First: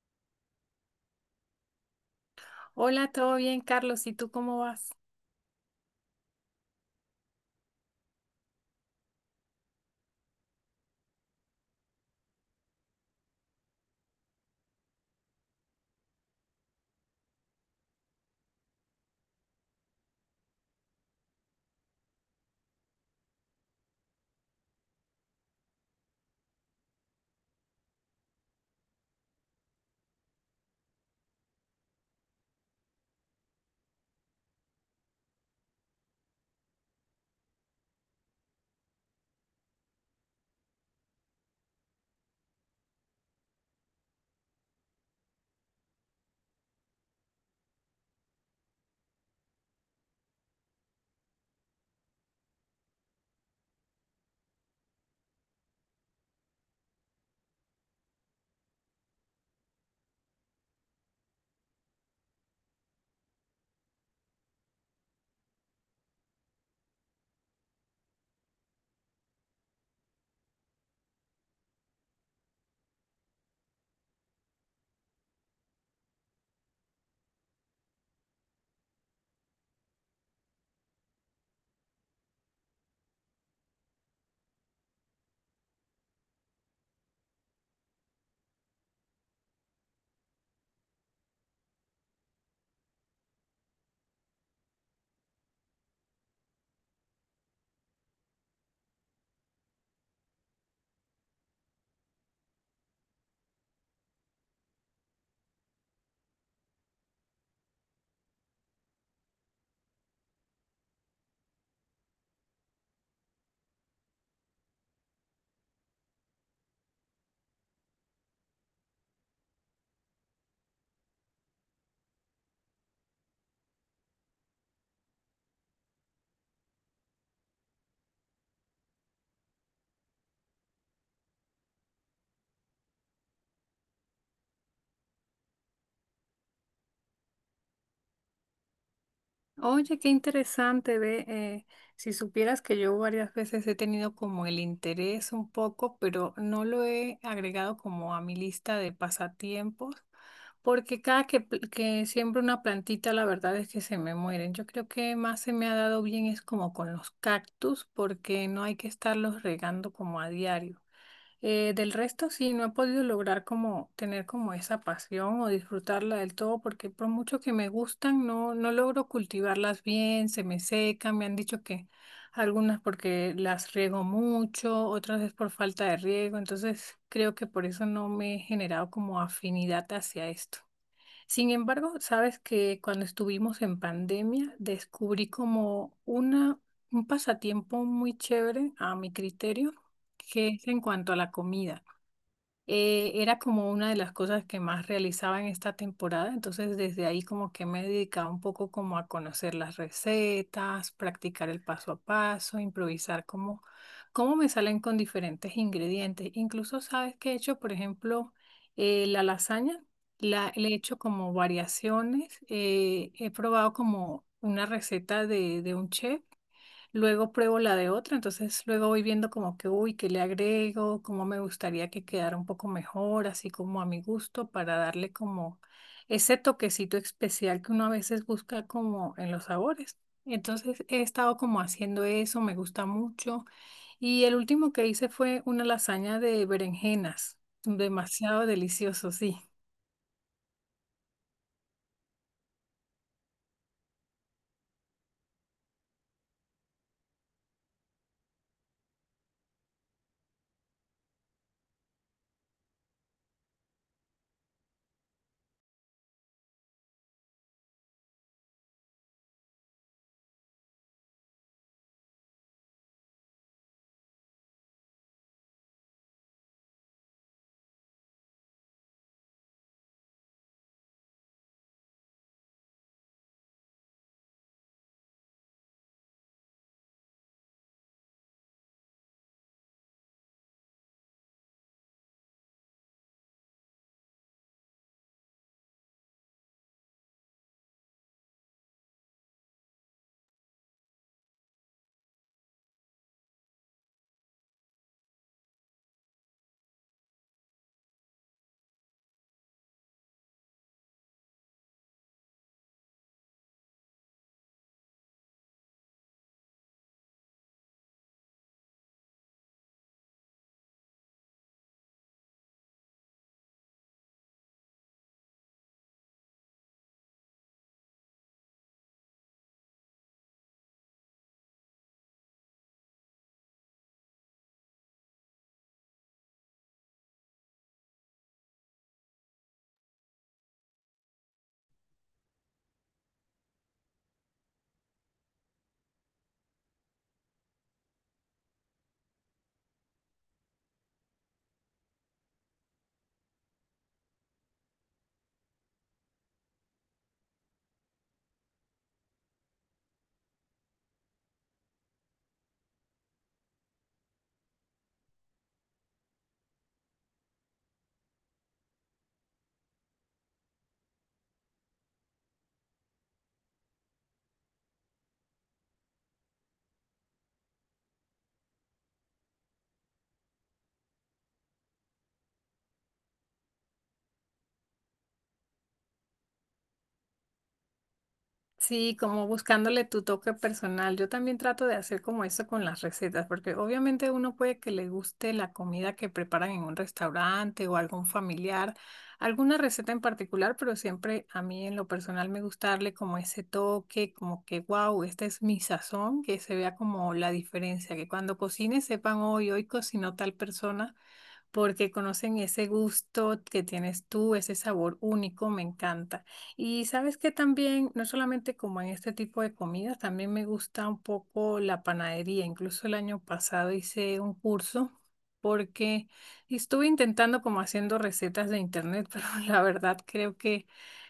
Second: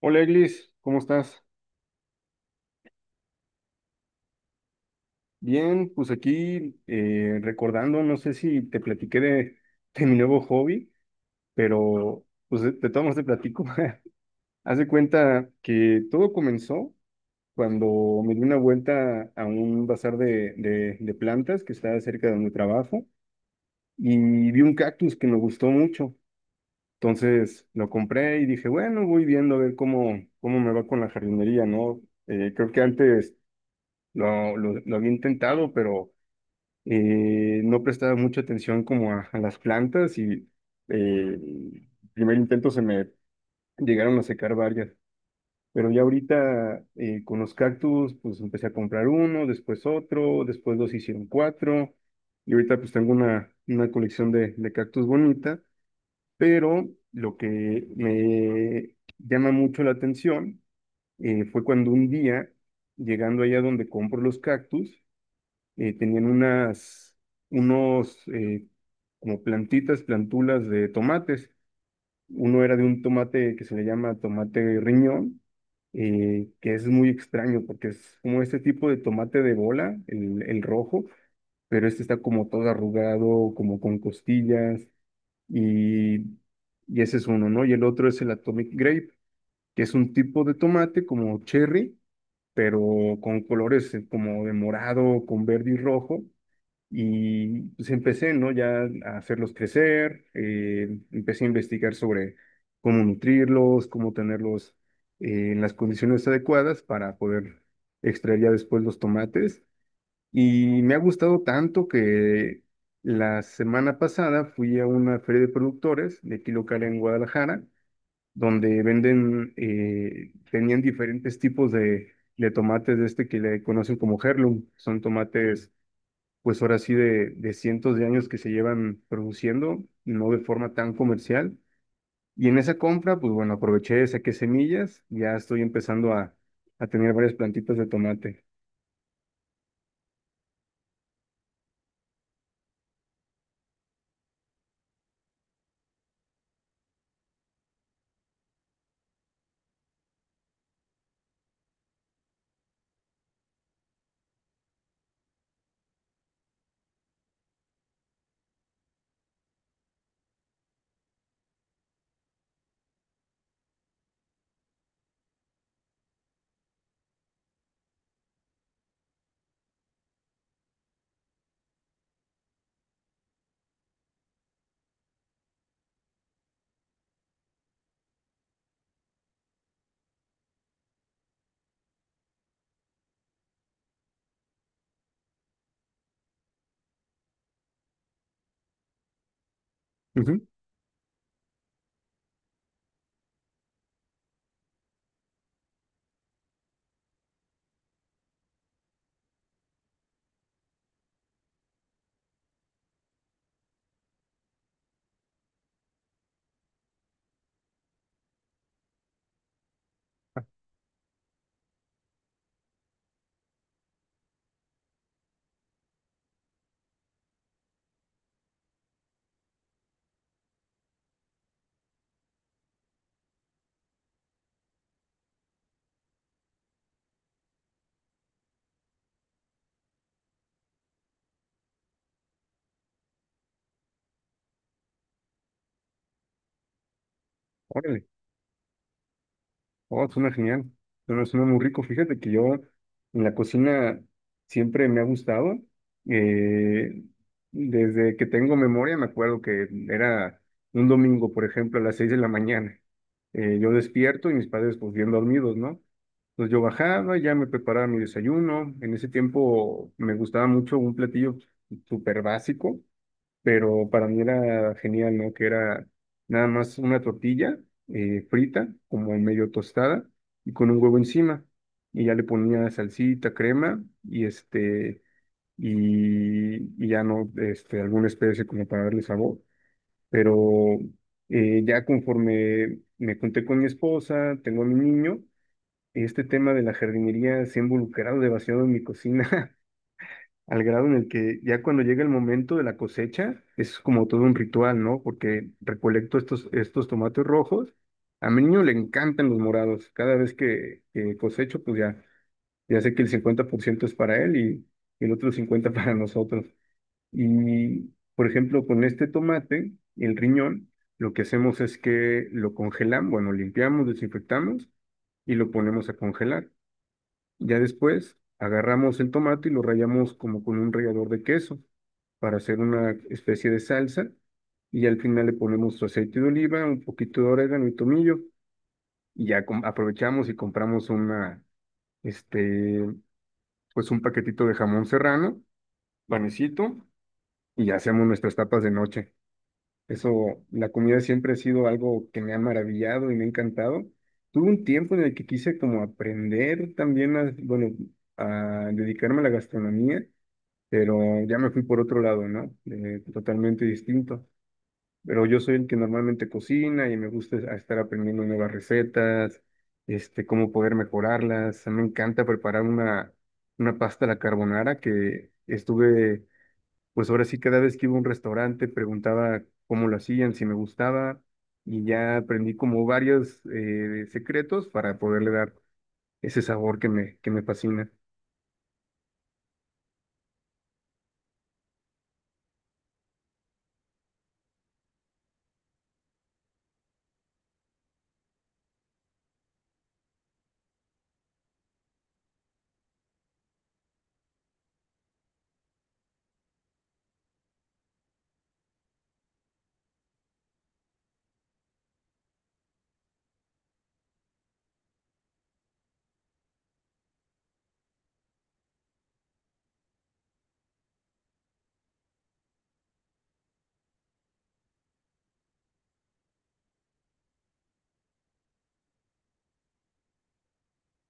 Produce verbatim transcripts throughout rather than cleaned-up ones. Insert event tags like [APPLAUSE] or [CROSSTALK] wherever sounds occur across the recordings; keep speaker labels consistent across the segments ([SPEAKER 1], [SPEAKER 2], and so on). [SPEAKER 1] Hola Eglis, ¿cómo estás?
[SPEAKER 2] Hola, ¿todo bien, Carlos? ¿Y tú cómo vas?
[SPEAKER 1] Bien, pues aquí eh, recordando, no sé si te platiqué de, [LAUGHS] de mi nuevo hobby, pero pues de, de todos modos te platico. [LAUGHS] Haz de cuenta que todo comenzó cuando me di una vuelta a un bazar de, de, de plantas que está cerca de mi trabajo y vi un cactus que me gustó mucho. Entonces lo compré y dije, bueno, voy viendo a ver cómo, cómo me va con la jardinería, ¿no? Eh, creo que antes lo, lo lo había intentado, pero eh, no prestaba mucha atención como a, a las plantas y eh, primer intento se me llegaron a secar varias. Pero ya ahorita eh, con los cactus, pues empecé a comprar uno, después otro, después dos hicieron cuatro. Y ahorita pues tengo una, una colección de, de cactus bonita, pero lo que me llama mucho la atención eh, fue cuando un día, llegando allá donde compro los cactus, eh, tenían unas, unos eh, como plantitas, plantulas de tomates. Uno era de un tomate que se le llama tomate riñón, eh, que es muy extraño porque es como este tipo de tomate de bola, el, el rojo, pero este está como todo arrugado, como con costillas, y, y ese es uno, ¿no? Y el otro es el Atomic Grape, que es un tipo de tomate como cherry, pero con colores eh, como de morado, con verde y rojo y pues empecé, ¿no? Ya a hacerlos crecer, eh, empecé a investigar sobre cómo nutrirlos, cómo tenerlos eh, en las condiciones adecuadas para poder extraer ya después los tomates. Y me ha gustado tanto que la semana pasada fui a una feria de productores de aquí local en Guadalajara, donde venden, eh, tenían diferentes tipos de, de tomates de este que le conocen como heirloom, son tomates pues ahora sí de, de cientos de años que se llevan produciendo, no de forma tan comercial. Y en esa compra, pues bueno, aproveché, saqué semillas, ya estoy empezando a, a tener varias plantitas de tomate.
[SPEAKER 2] Oye, qué interesante, ve, eh, si supieras que yo varias veces he tenido como el interés un poco, pero no lo he agregado como a mi lista de pasatiempos, porque cada que, pl- que siembro una plantita, la verdad es que se me mueren. Yo creo que más se me ha dado bien es como con los cactus, porque no hay que estarlos regando como a diario. Eh, del resto, sí, no he podido lograr como tener como esa pasión o disfrutarla del todo, porque por mucho que me gustan, no, no logro cultivarlas bien, se me secan, me han dicho que algunas porque las riego mucho, otras es por falta de riego, entonces creo que por eso no me he generado como afinidad hacia esto. Sin embargo, sabes que cuando estuvimos en pandemia descubrí como una, un pasatiempo muy chévere a mi criterio,
[SPEAKER 1] Ujú,
[SPEAKER 2] que es en cuanto a la comida eh, era como una de las cosas que más realizaba en esta temporada, entonces desde ahí como que me he dedicado un poco como a conocer las recetas, practicar el paso a paso, improvisar cómo, cómo me salen con diferentes ingredientes. Incluso sabes que he hecho, por ejemplo, eh, la lasaña, la, le he hecho como variaciones, eh, he probado como una receta de, de un chef. Luego pruebo la de otro, entonces luego voy viendo como que, uy, qué le agrego, cómo me gustaría que quedara un poco mejor, así como a mi gusto, para darle como ese toquecito especial que uno a veces busca como en los sabores. Entonces he estado como haciendo eso, me gusta mucho. Y el último que hice fue una lasaña de berenjenas,
[SPEAKER 1] órale.
[SPEAKER 2] demasiado delicioso, sí.
[SPEAKER 1] Oh, suena genial. Suena, suena muy rico. Fíjate que yo en la cocina siempre me ha gustado. Eh, Desde que tengo memoria me acuerdo que era un domingo, por ejemplo, a las seis de la mañana. Eh, yo despierto y mis padres pues bien dormidos, ¿no? Entonces yo bajaba, ya me preparaba mi desayuno. En ese tiempo me gustaba mucho un platillo súper básico, pero para mí era genial, ¿no? Que era nada más una tortilla eh, frita, como medio tostada, y con un huevo encima. Y ya le ponía salsita, crema, y este, y, y ya no, este, alguna especie como para darle sabor. Pero eh, ya conforme me junté con mi esposa, tengo a mi niño, este tema de la jardinería se ha involucrado demasiado en mi cocina. [LAUGHS] Al grado en el que ya cuando llega el momento de la cosecha, es como todo un ritual, ¿no? Porque recolecto estos, estos tomates rojos. A mi niño le encantan los morados. Cada vez que, que cosecho, pues ya, ya sé que el cincuenta por ciento es para él y, el otro cincuenta por ciento [LAUGHS] para nosotros. Y, por ejemplo, con este tomate, el riñón, lo que hacemos es que lo congelamos, bueno, limpiamos, desinfectamos y lo ponemos a congelar. Ya después agarramos el tomate y lo rallamos como con un rallador de queso para hacer una especie de salsa y al final le ponemos su aceite de oliva, un poquito de orégano y tomillo y ya com- aprovechamos y compramos una, este, pues un paquetito de jamón serrano, panecito y ya hacemos nuestras tapas de noche. Eso, la comida siempre ha sido algo que me ha maravillado y me ha encantado. Tuve un tiempo en el que quise como aprender también a, bueno, a dedicarme a la gastronomía, pero ya me fui por otro lado, ¿no? Eh, totalmente distinto. Pero yo soy el que normalmente cocina y me gusta es- estar aprendiendo nuevas recetas, este, cómo poder mejorarlas. Me encanta preparar una, una pasta a la carbonara que estuve pues ahora sí cada vez que iba a un restaurante preguntaba cómo lo hacían, si me gustaba, y ya aprendí como varios eh, secretos para poderle dar ese sabor que me, que me fascina.
[SPEAKER 2] Sí, como buscándole tu toque personal. Yo también trato de hacer como eso con las recetas, porque obviamente uno puede que le guste la comida que preparan en un restaurante o algún familiar, alguna receta en particular, pero siempre a mí en lo personal me gusta darle como ese toque, como que wow, esta es mi sazón, que se vea como la diferencia, que cuando cocine sepan hoy, hoy cocinó tal persona porque conocen ese gusto que tienes tú, ese sabor único, me encanta. Y sabes que también, no solamente como en este tipo de comidas, también me gusta un poco la panadería. Incluso el año pasado hice un curso porque estuve intentando como haciendo recetas de internet, [LAUGHS] pero la verdad creo que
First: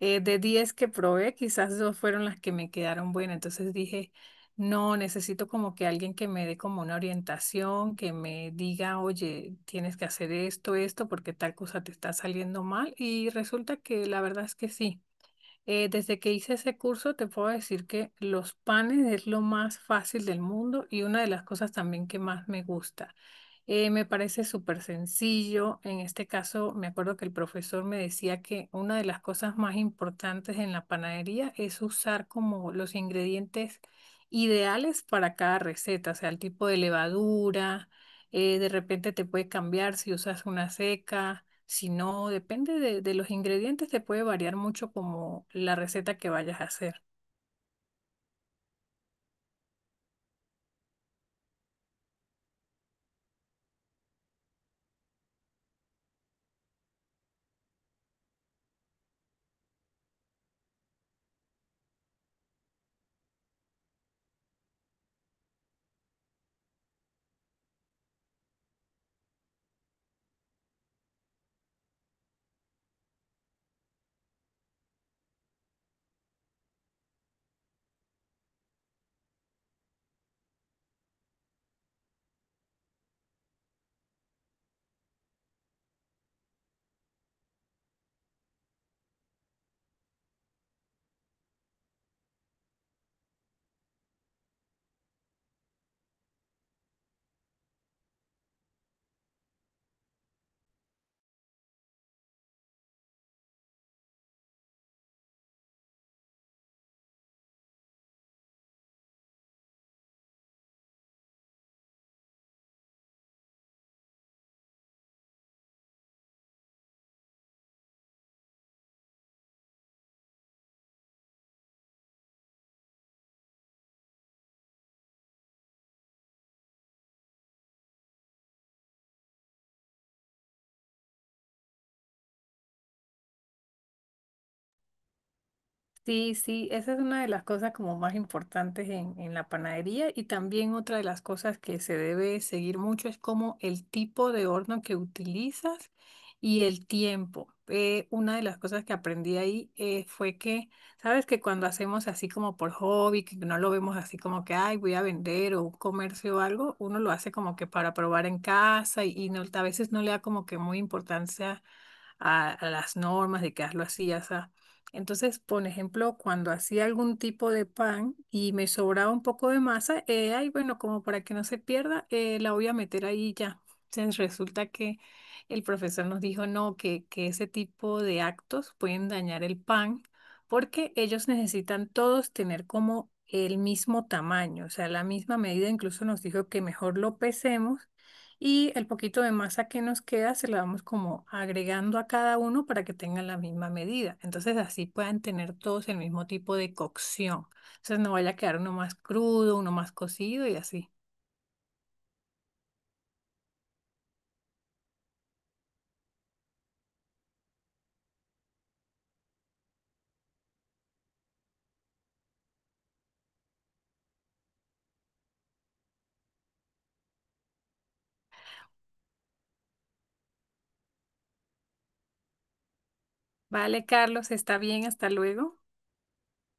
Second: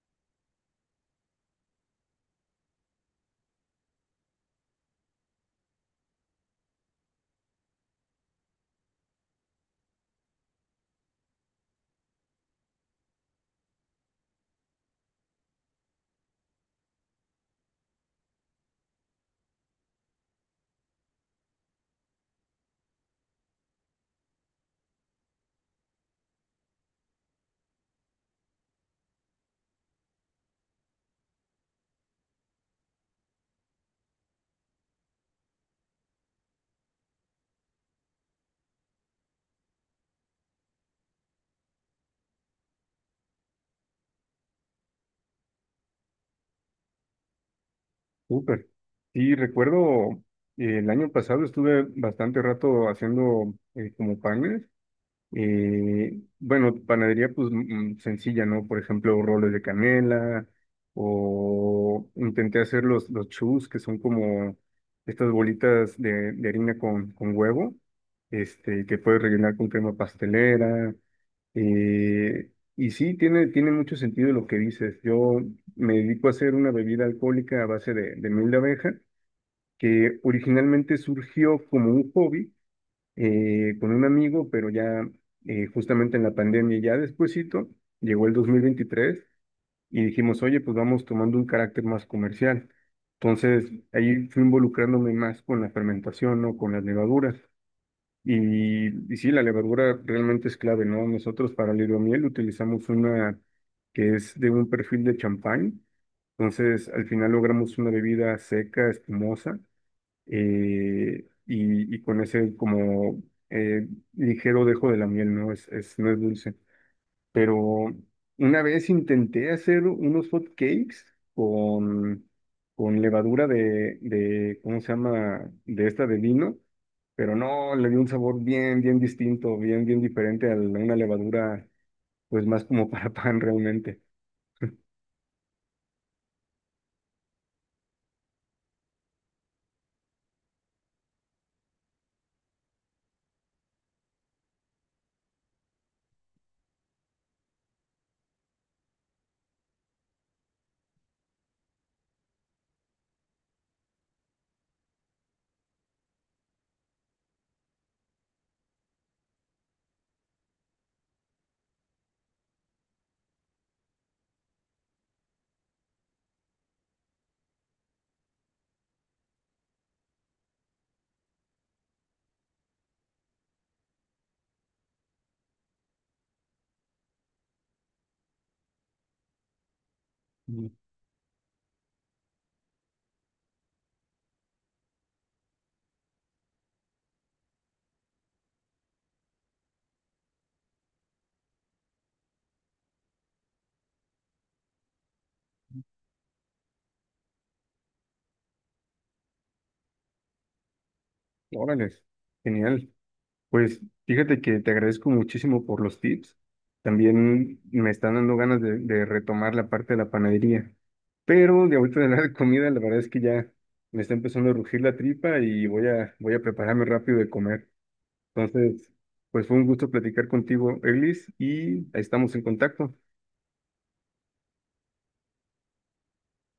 [SPEAKER 2] eh, de diez que probé, quizás dos fueron las que me quedaron buenas. Entonces dije... No, necesito como que alguien que me dé como una orientación, que me diga, oye, tienes que hacer esto, esto, porque tal cosa te está saliendo mal. Y resulta que la verdad es que sí. Eh, desde que hice ese curso, te puedo decir que los panes es lo más fácil del mundo y una de las cosas también que más me gusta. Eh, me parece súper sencillo. En este caso, me acuerdo que el profesor me decía que una de las cosas más importantes en la panadería es usar como los ingredientes ideales para cada receta, o sea, el tipo de levadura, eh, de repente te puede cambiar si usas una seca. Si no, depende de, de los ingredientes, te puede variar mucho como la receta que vayas a hacer.
[SPEAKER 1] Súper. Sí, recuerdo eh, el año pasado estuve bastante rato haciendo eh, como panes. Eh, bueno, panadería pues mm, sencilla, ¿no? Por ejemplo, roles de canela o intenté hacer los, los chus, que son como estas bolitas de, de harina con, con huevo, este, que puedes rellenar con crema pastelera. eh, y sí, tiene, tiene mucho sentido lo que dices. Yo me dedico a hacer una bebida alcohólica a base de, de miel de abeja, que originalmente surgió como un hobby eh, con un amigo, pero ya eh, justamente en la pandemia, ya despuesito, llegó el dos mil veintitrés y dijimos, oye, pues vamos tomando un carácter más comercial. Entonces, ahí fui involucrándome más con la fermentación, ¿no? Con las levaduras. Y, y sí, la levadura realmente es clave, ¿no? Nosotros para el hidromiel utilizamos una que es de un perfil de champán. Entonces, al final logramos una bebida seca, espumosa eh, y, y con ese como eh, ligero dejo de la miel, ¿no? Es, es, no es dulce. Pero una vez intenté hacer unos hot cakes con, con levadura de, de, ¿cómo se llama? De esta de vino, pero no, le dio un sabor bien, bien distinto, bien, bien diferente a la- una levadura, pues más como [LAUGHS] para pan realmente.
[SPEAKER 2] Sí, sí, esa es una de las cosas como más importantes en, en la panadería y también otra de las cosas que se debe seguir mucho es como el tipo de horno que utilizas y el tiempo. Eh, una de las cosas que aprendí ahí eh, fue que, sabes que cuando hacemos así como por hobby, que no lo vemos así como que, ay, voy a vender o un comercio o algo, uno lo hace como que para probar en casa y, y no, a veces no le da como que muy importancia a, a las normas de que hazlo así, así. Entonces, por ejemplo, cuando hacía algún tipo de pan y me sobraba un poco de masa, eh, ay, bueno, como para que no se pierda, eh, la voy a meter ahí y ya. Entonces, resulta que el profesor nos dijo, no, que, que ese tipo de actos pueden dañar el pan
[SPEAKER 1] Mm.
[SPEAKER 2] porque ellos necesitan todos tener como el mismo tamaño, o sea, la misma medida, incluso nos dijo que mejor lo pesemos y el poquito de masa que nos queda se la vamos como agregando a cada uno para que tengan la misma medida. Entonces así puedan tener todos el mismo tipo de cocción. Entonces no vaya a quedar uno más crudo, uno más cocido y así.
[SPEAKER 1] Órales, genial. Pues fíjate que te agradezco muchísimo por los tips. También me están dando ganas de, de retomar la parte de la panadería. Pero de ahorita de la [LAUGHS] comida, la verdad es que ya me está empezando a rugir la tripa y voy a, voy a prepararme rápido de comer. Entonces, pues fue un gusto platicar contigo, Eglis, y ahí estamos en contacto.
[SPEAKER 2] Vale, Carlos, está bien, hasta luego.